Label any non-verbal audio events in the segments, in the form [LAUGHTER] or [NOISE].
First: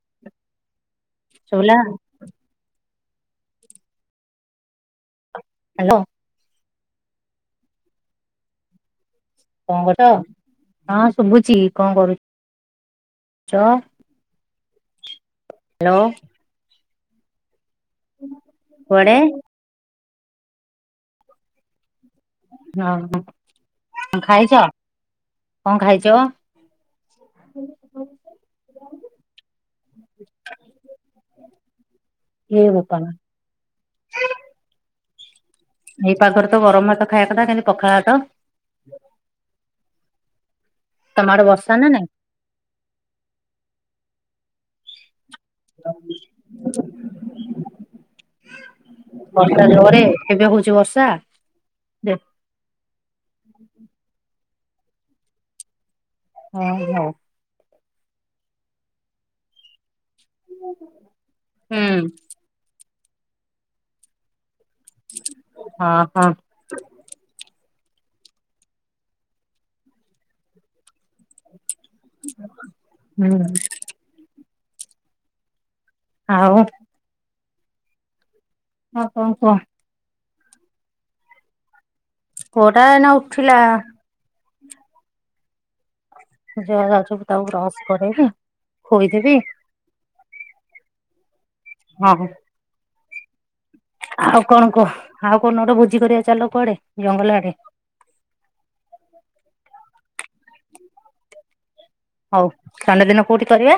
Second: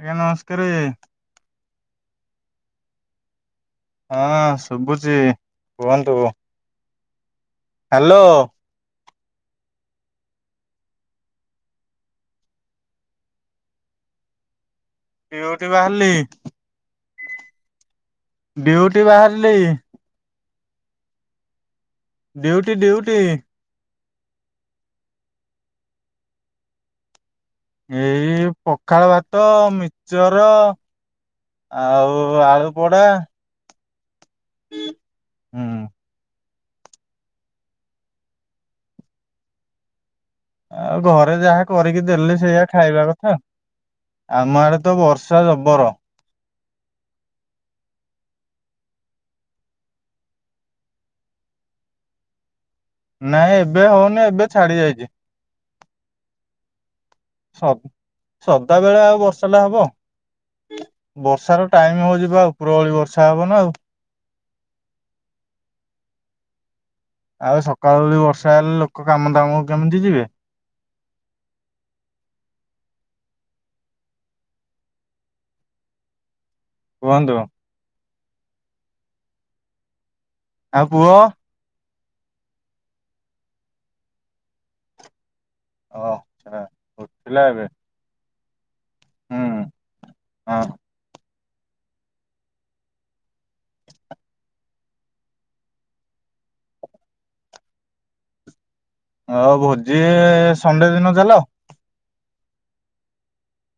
ଆଜ୍ଞା ନମସ୍କାରେ। ଶୁଭିଲା। ହଁ ଶୁଭୁଛି ହ୍ୟାଲୋ କୁହନ୍ତୁ। ହାଲୋ। କଣ କରୁଛ ହଁ ଶୁଭୁଛି କଣ କରୁ ଚ? ଡ଼ିଉଟି ହଁ ବାହାରିଲି। ଡ଼ିଉଟି କଣ ବାହାରିଲି। Duty duty. ଅହଁ। ଖାଇଛ କଣ ଖାଇଛ? ଏଇ ପଖାଳ ଭାତ ମିିଚର ଆଉ ଏ ଆଳୁ ବୋପା ପୋଡା ମା। ହୁଁ। ଏଇ ପାଗରେ ତ ଗରମ ଭାତ ଖାଇବା କଥା କେମିତି ପଖାଳ ଭାତ। ଆଉ ତମ ଘରେ ଆଡେ ଯାହା ବର୍ଷା ନା କରିକି ନାଇଁ? ଦେଲେ ସେଇଆ ଖାଇବା କଥା ଆମ ଆଡେ ତ ବର୍ଷା ଜବର। ବର୍ଷା ଜୋରେ ଏବେ ହଉଛି ବର୍ଷା। ନାଇଁ ଏବେ ହଉନି ଏବେ ଛାଡି ଯାଇଛି। ହଁ ହଉ। ହୋଉ ସ ସଦା ବେଳେ ଆଉ ବର୍ଷାଟା ହବ? ବର୍ଷା ର ହୁଁ ଟାଇମ ହଉଚି ପା ଉପରବଳି ବର୍ଷା ହବ ନା ଆଉ। ହଁ ହଁ। ଆଉ ସକାଳଓଳି ବର୍ଷା ହେଲେ ଲୋକ କାମ ଦାମକୁ କେମିତି ଯିବେ। ହୁଁ। ଆଉ କୁହନ୍ତୁ। ହଁ କଣ କୁହ? ଆଉ ପୁଅ ପୁଅଟା ଏଇନା ଉଠିଲା। ଅ ଯା ଯାଉଚି ମୁଁ ତାକୁ ବ୍ରସ୍ କରେଇବି ଖୋଇଦେବି ହୁଁ ଅଁ। ହଁ। ଆଉ କଣ କୁହ ଆଉ କଉ ଦିନ ଗୋଟେ ଭୋଜି କରିବା ଚାଲ କୁଆଡେ ଜଙ୍ଗଲ ଆଡେ। ଆଉ ଭୋଜି ସଣ୍ଡେ ଦିନ ଚାଲ। ହଉ ସଣ୍ଡେ ଦିନ କୋଉଠି କରିବା?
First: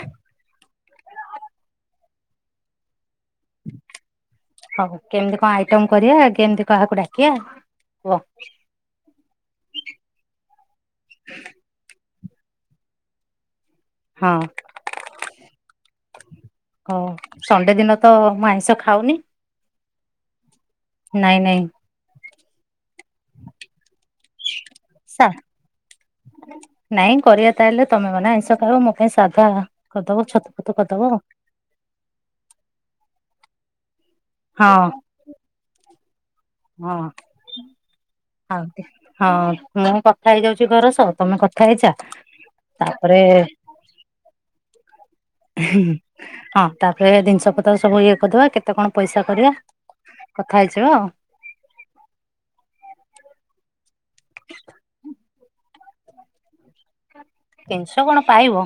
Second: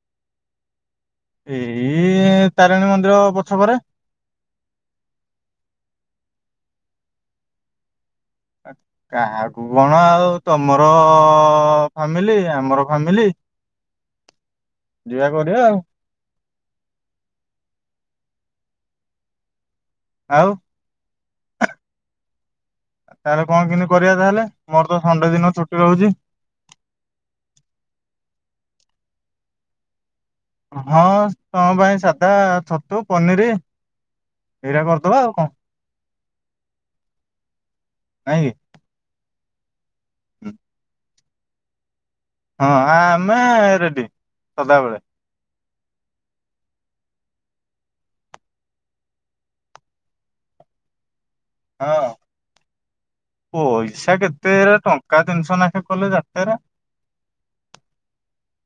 ଏଇଁ ତାରେଣୀ ମନ୍ଦିର ପଛ କରେ। ହଉ କେମିତି କଣ ଆଇଟମ କରିବା କେମିତି କାହାକୁ ଡାକିବା କୁହ କାହାକୁ କଣ ଆଉ ତମର ଫାମିଲି ଆମର ଫାମିଲି ହଁ। ଆଉ ହଉ ସଣ୍ଡେ ଦିନ ତ ମୁଁ ଆଇଁଷ ଖାଉନି ଆଉ ନାଇଁ ନାଇଁ। ତାହେଲେ କଣ କିମିତି କରିବା ତାହେଲେ ମୋର ତ ସା ସଣ୍ଡେ ଦିନ ଛୁଟି ରହୁଚି। ନାଇଁ କରିବା ତାହେଲେ ତମେ ମାନେ ଆଇଁଷ ଖାଇବ ମୋ ପାଇଁ ସାଧା କରିଦବ ଛତ ହଁ ତମ ପାଇଁ ସାଧା ଛତୁ, ପନିରି ଆଉ ଏଇରା କରିଦବା ଆଉ କଣ? ହଁ। ନାଇଁ ହଁ ଆଉ ହଁ ମୁଁ କଥା ହେଇ କି ଯାଉଚି ଘର ସହ ତମେ କଥା ହେଇଯା ହଁ ତାପରେ ଆମେ ରେଡ଼ି ସଦାବେଳେ। ହିଁ ହଁ ତାପରେ ଜିନିଷ ପତ୍ର ସବୁ ଇଏ କରିଦବା କେତେ କଣ ପଇସା କରିବା କଥା ହେଇଯିବା ଆଉ। ହଁ ପଇସା କେତେ ଟଙ୍କା ତିନିଷ ନେଖେ କଲେ ଯାତେରା। ତିନିଶ କଣ ପାଇବ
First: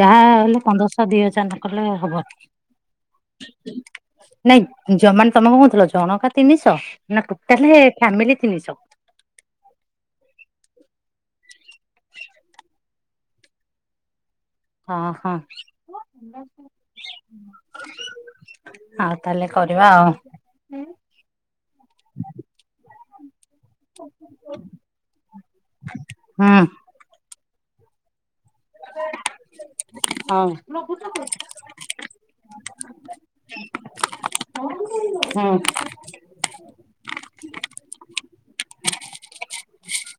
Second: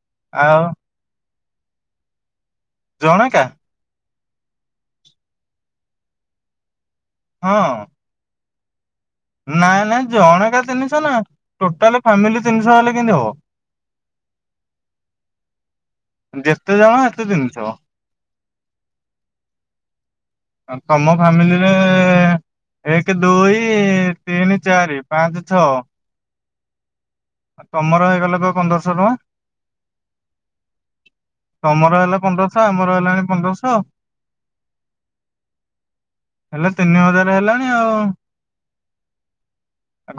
ଯାହା ହେଲେ ଆଉ ପନ୍ଦରଶହ ଦି ହଜାର ନକଲେ ହବନି। ଜଣକା। ନାଇଁ ଜମାନ ତମକୁ କହୁଥିଲ ଜଣକା ତିନିଶ ନା ହଁ ଟୋଟାଲି ହି ଫ୍ୟାମିଲି ତିନିଶ। ନାଇଁ ନାଇଁ ଜଣକା ତିନିଶ ନା ଟୋଟାଲି ଫ୍ୟାମିଲି ତିନିଶ ହେଲେ କେମିତି ହବ। [INAUDIBLE] ହଁ ହଁ। ଯେତେ ଜଣ ସେତେ ତିନିଶହ ଆଉ ତାହେଲେ କରିବା ଆଉ। ତମ ଫ୍ୟାମିଲି ରେ ଏକ ଦୁଇ ତିନି ଚାରି ପାଞ୍ଚ ଛଅ। ହୁଁ। ତମର ହେଇଗଲା ପା ପନ୍ଦରଶ ହଁ। ତମର ହେଲା ପନ୍ଦରଶ ଆମର ହେଲାଣି ପନ୍ଦରଶ। ହୁଁ। ହେଲେ ତିନି ହଜାର ହେଲାଣି ଆଉ।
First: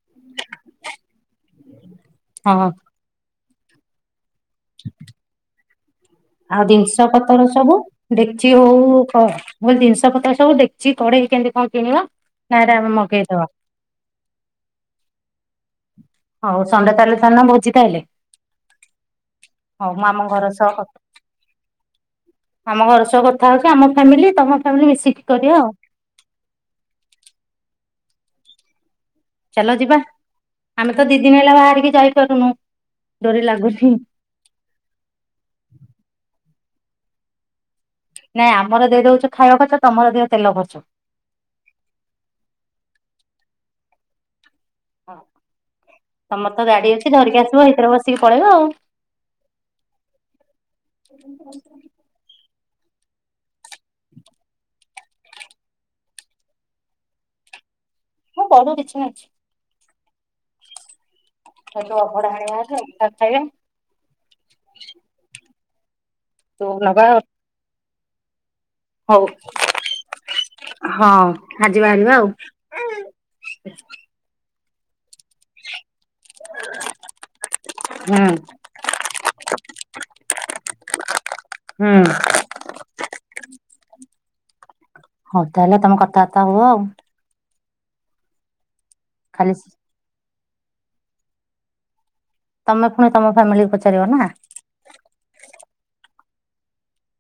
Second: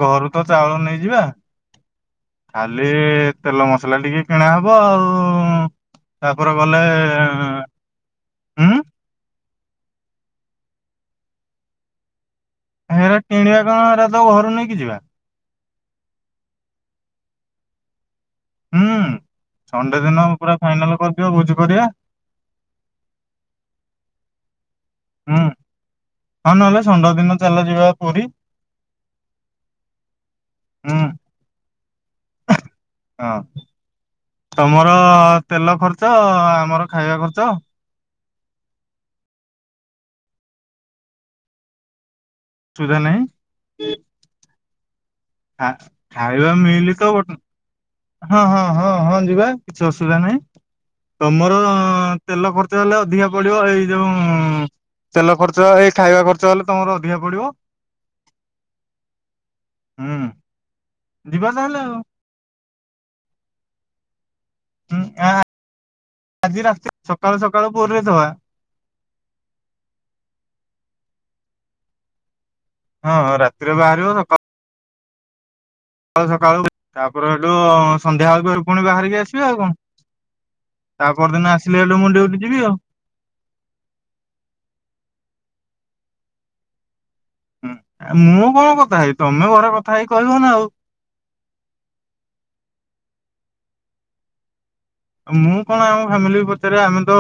ଘରୁ ତ ଚାଉଳ ନେଇଯିବା ହଁ ଖାଲି ଏ ତେଲ ମସଲା ଟିକେ କିଣା ହବ ଆଉ ତାପରେ ଆଉ ଗଲେ ଜିନିଷ ପତର ସବୁ ଡେକଜି ହଉ ହୁଁ କ ମୁଁ କହିଲି ଜିନିଷ ପତ୍ର ସବୁ ଡେକଜି କଢେଇ କେମିତି କଣ କିଣିବା? ନା ଏରା ଆମେ ହେରା ମଗେଇଦବା କିଣିବା କଣ ହେରା ତ ଘରୁ ନେଇକି ଯିବା। ହଉ ସଣ୍ଡେ ତାହେଲେ ଥାନ ଭୋଜି ତାହାଲେ। ହୁଁ ସଣ୍ଡେ ଆମ ଦିନ ଘର ପୁରା ସହ ଫାଇନାଲ କରିଦିଅ ଭୋଜି କରିବା। ଆମ ଘର ସହ କଥା ହଉଚି ଆମ ଫ୍ୟାମିଲି ତମ ଫ୍ୟାମିଲି ମିଶିକି ହୁଁ କରିବା ଆଉ। ହଁ ନହେଲେ ଷଣ୍ଡ ଦିନ ଚାଲ ଯିବା ପୁରୀ। ଚାଲ ଯିବା ଆମେ ହୁଁ ତ ଦି ଦିନ ହେଲା ବାହାରିକି ଯାଇପାରୁନୁ ହଁ ଡୋରି ଲାଗୁନି। ତମର ତେଲ ଖଚ୍ଛ ଆମର ଖାଇବା ଖର୍ଚ୍ଚ। ନାଇଁ ଆମର ଦେଇ ଦଉଚୁ ଖାଇବା ଖର୍ଚ୍ଚ ତମର ଦିଅ ତେଲ ଖର୍ଚ୍ଚ। ସୁୁଧା ନାଇଁ। [UNINTELLIGIBLE] ହଁ। ଆ ଖାଇବା ମିିଲି ତ ଗୋଟେ ଆସିବ ଏଇଥିରେ ବସିକି ହଁ ପଳେଇବା ଆଉ ହଁ ହଁ ହଁ ଯିବା କିଛି ଅସୁବିଧା ନାହିଁ ତମର ତେଲ ଖର୍ଚ୍ଚ ହେଲେ ଅଧିକା ପଡିବ ହେଇ ଯୋଉ ତେଲ ଖର୍ଚ୍ଚ ହେଇ ଖାଇବା ଖର୍ଚ୍ଚ ହେଲେ ତମର ଅଧିକା ପଡିବ। ମୁଁ ପଡୁ କିଛି ନାହିଁ। ହୁଁ ଯିବା ତାହେଲେ ଆଉ। ଅବଢ଼ା ଆଣିବା ହାରି ତାକୁ ଖାଇବା। ହୁଁ ଗାଁ ଆଜି ତୁ ରାତି ନବା ଆଉ ସକାଳୁ ସକାଳୁ ପୋରେଇ ଦେବା। ହଉ ହଁ ଆଜି ବାହାରିବା ଆଉ। ହଁ ହଁ ରାତିରେ ବାହାରିବ ସକାଳୁ ସକାଳୁ ସକାଳୁ ତାପରେ ହେଠୁ ହୁଁ ସନ୍ଧ୍ୟା ବେଳକୁ ପୁଣି ବାହାରିକି ଆସିବା ଆଉ କଣ? ତା ପରଦିନ ଆସିଲେ ହୁଁ ହେଲେ ମୁଁ ଡିଉଟି ଯିବି ଆଉ। ହଉ ତାହେଲେ ତମେ କଥାବାର୍ତ୍ତା ହୁଅ ଆଉ। ହୁଁ ଆ ମୁଁ କଣ କଥା ହେବି? ତମେ ଖାଲି ଘରେ କଥା ହେଇ କି କହିବ ନା ଆଉ। ତମେ ଫୁଣି ତମ ଫ୍ୟାମିଲି କି ପଚାରିବ ନା। ମୁଁ କଣ ଆମ ଫ୍ୟାମିଲି କୁ ପଚାରିବି ଆମେ ତ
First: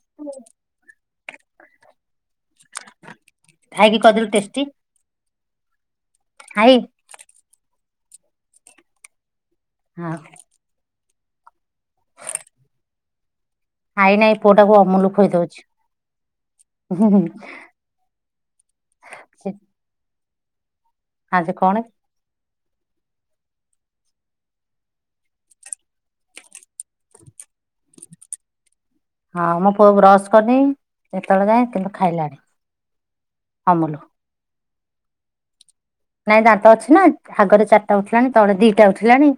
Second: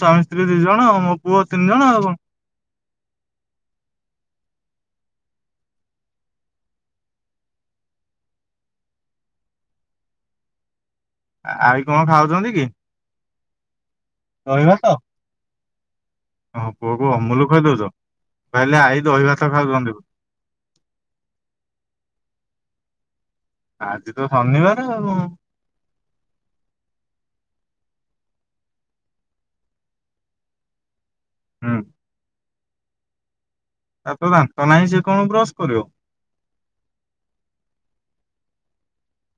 ସ୍ୱାମୀ ସ୍ତ୍ରୀ ଦି ଜଣ ଆ ମୋ ପୁଅ ତିନି ଜଣ ଆଉ କଣ? ଥାଇ କି କହିଦେଲୁ ଟେଷ୍ଟି। ଥାଇ। ହଁ ଅଁ ଆ ଆଈ କଣ ଖାଉଛନ୍ତି କି? ଆଇ ନାଇଁ ଦହି ପୁଅଟାକୁ ଭାତ ଅମୁଲ ଖୋଇଦଉଛି। ତମ ହୁଁ ପୁଅକୁ ହୁଁ ଅମୁଲୁ ଖୁଏଇଦଉଚ। କହିଲି ଆଈ ଦହି ସେ ଭାତ ଖାଉଚନ୍ତି। ଆଜି କଣ? ଆଜି ତ ଶନିବାର ଆଉ ଉ। [INAUDIBLE] ହଁ, ମୋ ପୁଅ ବ୍ରସ୍ କରିନି ଏତେବେଳ ଯାଏଁ ହୁଁ କିନ୍ତୁ ଖାଇଲାଣି ଅମୂଲ। ତାର ତ ଦାନ୍ତ ନାହିଁ ସିଏ କଣ ବ୍ରସ୍ କରିବ। ନାଇଁ ଦାନ୍ତ ଅଛି ନା, ଆଗରେ ଚାରିଟା ଉଠିଲାଣି ତଳେ ଦିଟା ଉଠିଲାଣି।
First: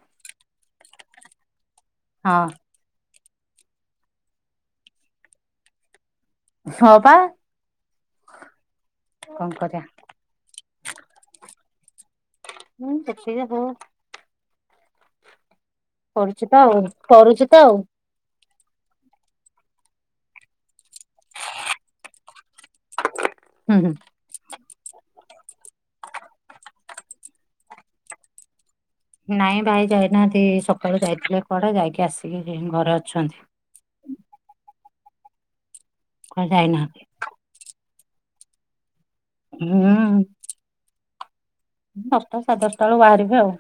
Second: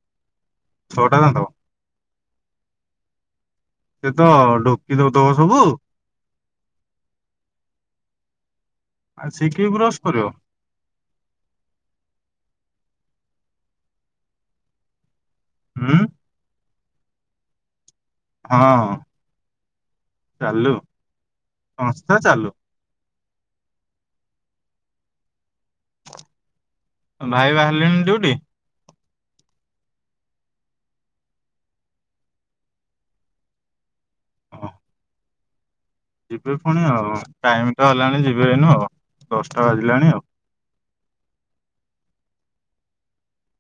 ଛଅ ଟା ଦାନ୍ତ। ହଁ ସେ ତ ଢୋକି ଦେଉଥିବ ସବୁ। ହଁ ପା ଆରେ କଣ ସିଏ କି କରିବା ବ୍ରଶ କରିବ। [UNINTELLIGIBLE] ହୁଁ କରୁଚି ତ ଆଉ। କରୁଚି ତ ଆଉ। ହଁ ଚାଲୁ, ସଂସ୍ଥା ଚାଲୁ। ହୁଁ ହୁଁ। ଭାଇ ବାହାରିଲେଣି ଡିଉଟି? ନାଇଁ ଭାଇ ଯାଇନାହାନ୍ତି ସକାଳୁ ଯାଇଥିଲେ କୁଆଡେ ଯାଇକି ଆସିକି ଏଇନୁ ଘରେ ଅଛନ୍ତି। ହଁ କୁଆଡେ ଯିବେ ଫୁଣି ଯାଇନାହାନ୍ତି ଆଉ, ଟାଇମ ତ ହେଲାଣି ଯିବେ ଏଇନୁ ଆଉ, ଦଶଟା ବାଜିଲାଣି ଆଉ। ହୁଁ ଦଶଟା, ସାଢ଼େ ଦଶଟା ବେଳୁକୁ ବାହାରିବେ ଆଉ।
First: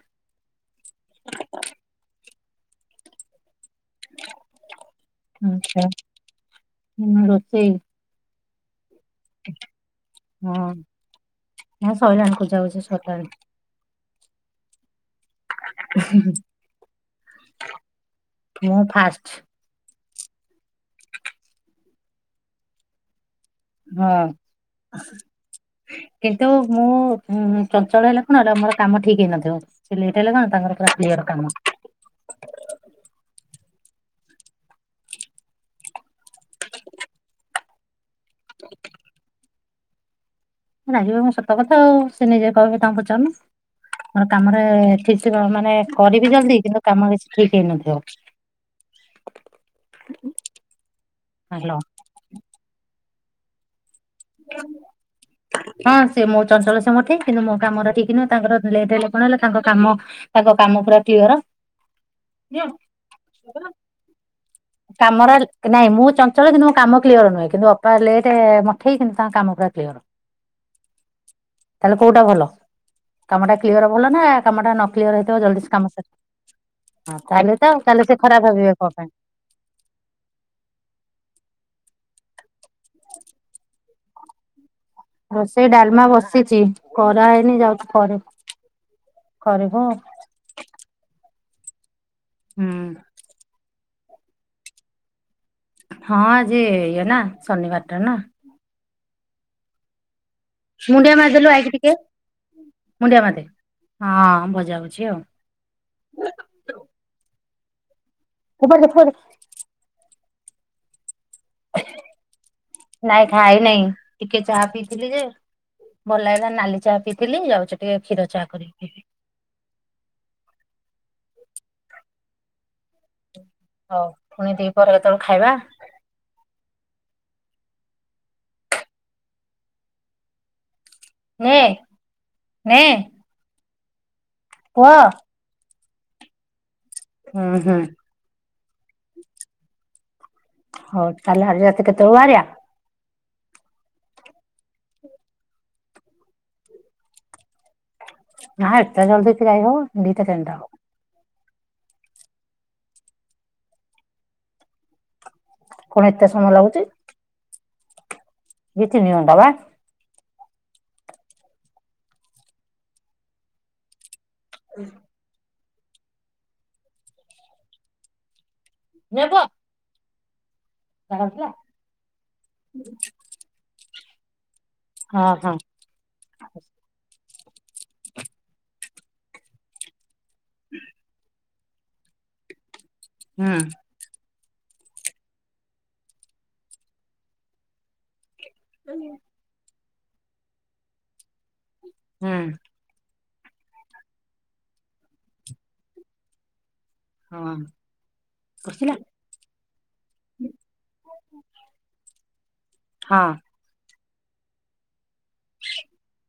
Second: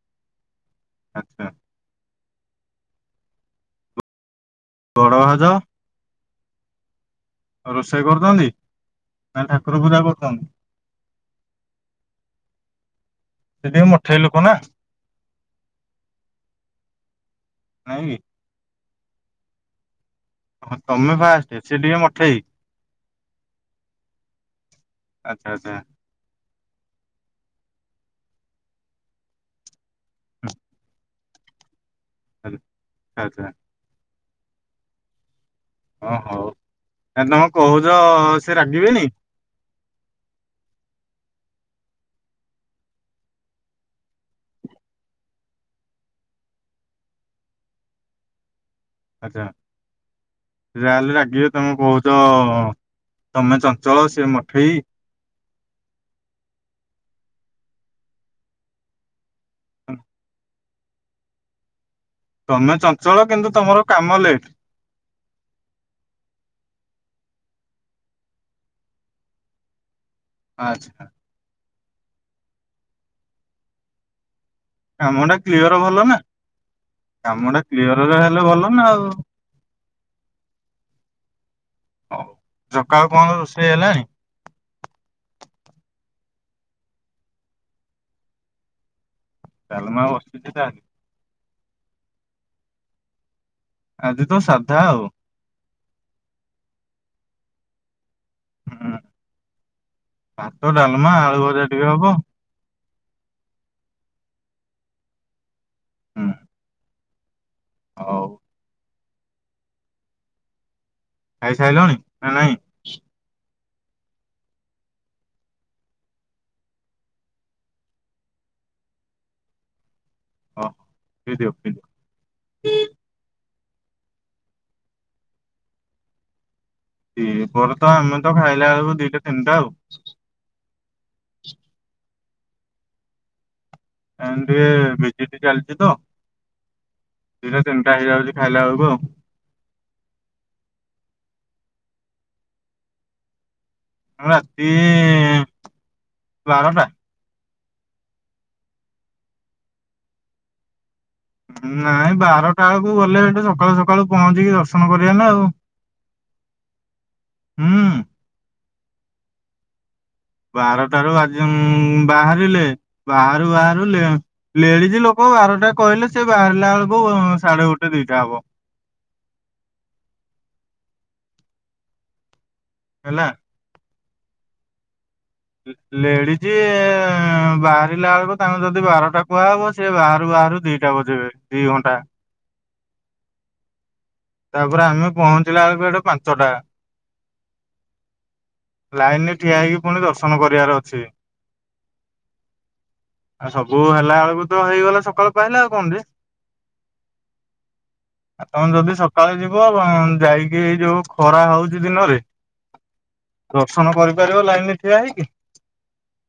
ଆଚ୍ଛା। ବଡ ଭାଉଜ [INAUDIBLE] ଆଉ ରୋଷେଇ କରୁଛନ୍ତି ନା ଠାକୁର ପୂଜା କରୁଛନ୍ତି? ନାଇଁ ସଇଲାଣି ପୂଜାପୁଜି ସରିଲାଣି। ସେ ଟିକେ ମଠେଇ ଲୋକ ନା ହୁଁ ହୁ ନାଇଁ କି? ମୁଁ ଫାଷ୍ଟ। ହଁ, ତମେ ଫାଷ୍ଟ ସିଏ ଟିକେ ମଠେଇ। ହଁ। ଆଚ୍ଛା ଆଚ୍ଛା କିନ୍ତୁ ମୁଁ ଉଁ ଚଞ୍ଚଳ ହେଲେ କଣ ହେଲା ମୋର କାମ ଠିକ୍ ହେଇନଥିବ। ସିଏ ଲେଟ୍ ହେଲେ କଣ ତାଙ୍କର ପୁରା କ୍ଲିୟର କାମ। ଆଚ୍ଛା। ହଁ ହଉ, ତାହାଲେ ତମେ କହୁଛ ସିଏ ରାଗିବେନି। ରାଗିବେ କଣ ସତ କଥା ଆଉ ସେ ନିଜେ କହିବେ ତାଙ୍କୁ ପଚାରୁନ। ମୋର କାମରେ ଠିକ୍ ଥିବ ମାନେ କରିବି ଜଲ୍ଦି କିନ୍ତୁ କାମ କିଛି ଠିକ୍ ହେଇନଥିବ। ଆଚ୍ଛା, ସେ ଯାହା ହେଲେ ରାଗିବେ ତମେ ହ୍ୟାଲୋ କହୁଚ ତମେ ଚ ଚଞ୍ଚଳ ସିଏ ମଠେଇ। ହଁ ସେ ମୁଁ ଚଞ୍ଚଳ ସେ ମଠେଇ, କିନ୍ତୁ ମୋ କାମଟା ଠିକ୍ ନୁହେଁ ତାଙ୍କର ଲେଟ କଣ ହେଲା। ତାଙ୍କ କାମ, ତାଙ୍କ କାମ ପୁରା କ୍ଲିଅର। ତମେ ଚଞ୍ଚଳ କିନ୍ତୁ ତମର କାମ ଲେଟ୍। କାମରା ନାଇଁ ମୁଁ ଚଞ୍ଚଳ କିନ୍ତୁ ମୋ କାମ କ୍ଲିୟର ନୁହେଁ କିନ୍ତୁ ଅପା ଲେଟ୍ ମଠେଇ, କିନ୍ତୁ ତାଙ୍କ କାମ ପୁରା କ୍ଲିୟର। ହା। ଆଚ୍ଛା। ତାହେଲେ କୋଉଟା ଭଲ? କାମଟା କ୍ଲିୟର ଭଲ ନା କାମଟା ନ କ୍ଲିୟର କାମ ହେଇଥିବ ଟା ଜଲଦି କ୍ଲିୟର କାମ ଭଲ ସ ନା ହଁ, କାମ ତାହେଲେ ଟା ତ ତାହେଲେ କ୍ଲିୟରରେ ସିଏ ହେଲେ ଖରାପ ଭଲ ଭାବିବେ ନା କଣ ଆଉ ପାଇଁ। ହଉ। ସକାଳୁ କଣ ରୋଷେଇ ହେଲାଣି? ରୋଷେଇ ଡାଲମା ବସିଚି। କରାହେଇନି ଯାଉଚି କରିବି। ଡାଲମା ବସିଛି ତାହାଲେ। ହୁଁ। ଆଜି ତ ସାଧା ଆଉ। ହଁ ଆଜି ଇଏ ନା ଶନିବାର ଟା ନା। ହୁଁ। ଭାତ, ମୁଣ୍ଡିଆ ଡାଲମା, ଆଳୁ ମାରିଦେଲୁ ଆଇକି ଭଜା, ଟିକେ ହବ। ମୁଣ୍ଡିଆ ମାରିଦେ, ହଁ ଭଜା ହଉଛି ଆଉ। ହୁଁ। ହଉ। ଫୋପାଡ଼ି ଦେ ଫୋପାଡି ଦେ [UNINTELLIGIBLE] ଖାଇ ସାଇଲଣି ନା ନାଇଁ? ନାଇଁ ଖାଇ ନାଇଁ। ଟିକେ ଚାହା ପିଇଥିଲି ଯେ ଭଲ ଲାଗିଲାନି ନାଲି ଚାହା ପିଇଥିଲି। ଯାଉଛି ଟିକେ କ୍ଷୀର ଚାହା କରିକିି ପିଇବି। ହଁ। ପି ଦିଅ, ପି ଦିଅ। ହଉ। ପୁଣି ଦି ପହରେ କେତେବେଳେ ଖାଇବା? ଦି ପହରେ, ତ ଆମେ ତ, ଖାଇଲା ବେଳକୁ ଦିଟା, ତିନିଟା ଆଉ। ନେ ନେ ଏନ୍ ଟିକେ ପୁଅ ଭିଜିଟ ଚାଲିଛି ତ ହୁଁ ଦିଟା ହୁଁ ତିନିଟା ହେଇଯାଉଛି ଖାଇଲା ବେଳକୁ ଆଉ। ହଉ ତାହେଲେ [UNINTELLIGIBLE] କେତେବେଳକୁ ବାହାରିଆ? ମୁଁ ରାତି ବାରଟା। ନାଁ ଏତେ ଜଲଦି କି ଯାଇ ହବ? ଦିଟା ତିନିଟା ହବ। ନାଇଁ ବାରଟା ବେଳକୁ ଗଲେ ସେଠି ସକାଳୁ ସକାଳୁ ପହଞ୍ଚିକି ଦର୍ଶନ କରିବା ନା ଆଉ। କଣ ଏତେ ସମୟ ଲାଗୁଛି? ହୁଁ। ଦି ତିିନି ଘଣ୍ଟା ବା। ବାରଟାରୁ ଆଜି ଉମ୍ ବାହାରିଲେ ବାହାରୁ ବାହାରୁ ଲେ ଲେଡିଜ ଲୋକ ବାରଟା କହିଲେ ସେ ବାହାରିଲା ବେଳକୁ ସାଢେ ଗୋଟେ ଦିଟା ହବ। ନେବ? [UNINTELLIGIBLE] ହେଲା। ହଁ ହଁ। ଲେଡିଜି ବାହାରିଲା ବେଳକୁ ତାଙ୍କୁ ଯଦି ବାରଟା କୁହାହବ ସିଏ ବାହାରୁ ବାହାରୁ ଦିଟା ବଜେଇବେ। ଦି ଘଣ୍ଟା ହୁଁ। ତାପରେ ଆମେ ପହଞ୍ଚିଲା ବେଳକୁ ସେଠି ପାଞ୍ଚଟା ଲାଇନରେ ଠିଆ ହେଇକି ପୁଣି ଦର୍ଶନ କରିବାର ଅଛି। ହୁଁ। ଆଉ ସବୁ ହେଲା ବେଳକୁ ତ ହେଇଗଲା ସକାଳୁ ପାହିଲା ଆଉ କଣ ଅଛି ଜେ? ହଁ ଆଉ ତମେ ପଶିଲା ଯଦି ସ ସକାଳେ ଯିବ, ଯାଇକି ଏଇ ଯୋଉ ଖରା ହଉଛି ଦିନରେ ହଁ ଦର୍ଶନ କରିପାରିବ ଲାଇନ ରେ ଠିଆ ହେଇକି? [INAUDIBLE]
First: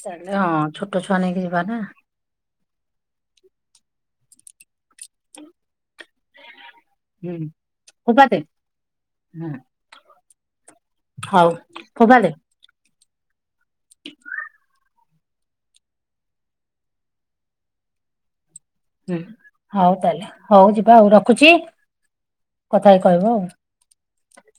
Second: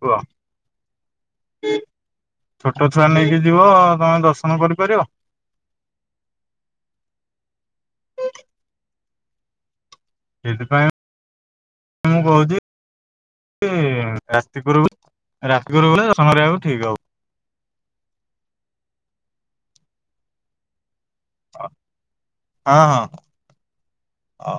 କୁହ? ହଁ ଛୋଟ ଛୁଆ ନେଇକି ଯିବା ନା। ଛୋଟ ଛୁଆ ନେଇକି ଯିବ। ତମେ ଦର୍ଶନ କରିପାରିବ? [INAUDIBLE] [UNINTELLIGIBLE] ସେଥିପାଇଁ, ହଉ ମୁଁ ଫୋପାଡି ଦେ କହୁଛି ଛି ରାତି ପୁରୁ ରାତି ପୁରୁ [UNINTELLIGIBLE] ଦର୍ଶନ କରିବାକୁ ଠିକ ହବ। ହୁଁ ହଉ ତାହେଲେ ହଉ ଯିବା ଆଉ ରଖୁଛି ହବ ହଁ କଥା ହେଇକି ହଁ କହିବ ଆଉ। ହଉ।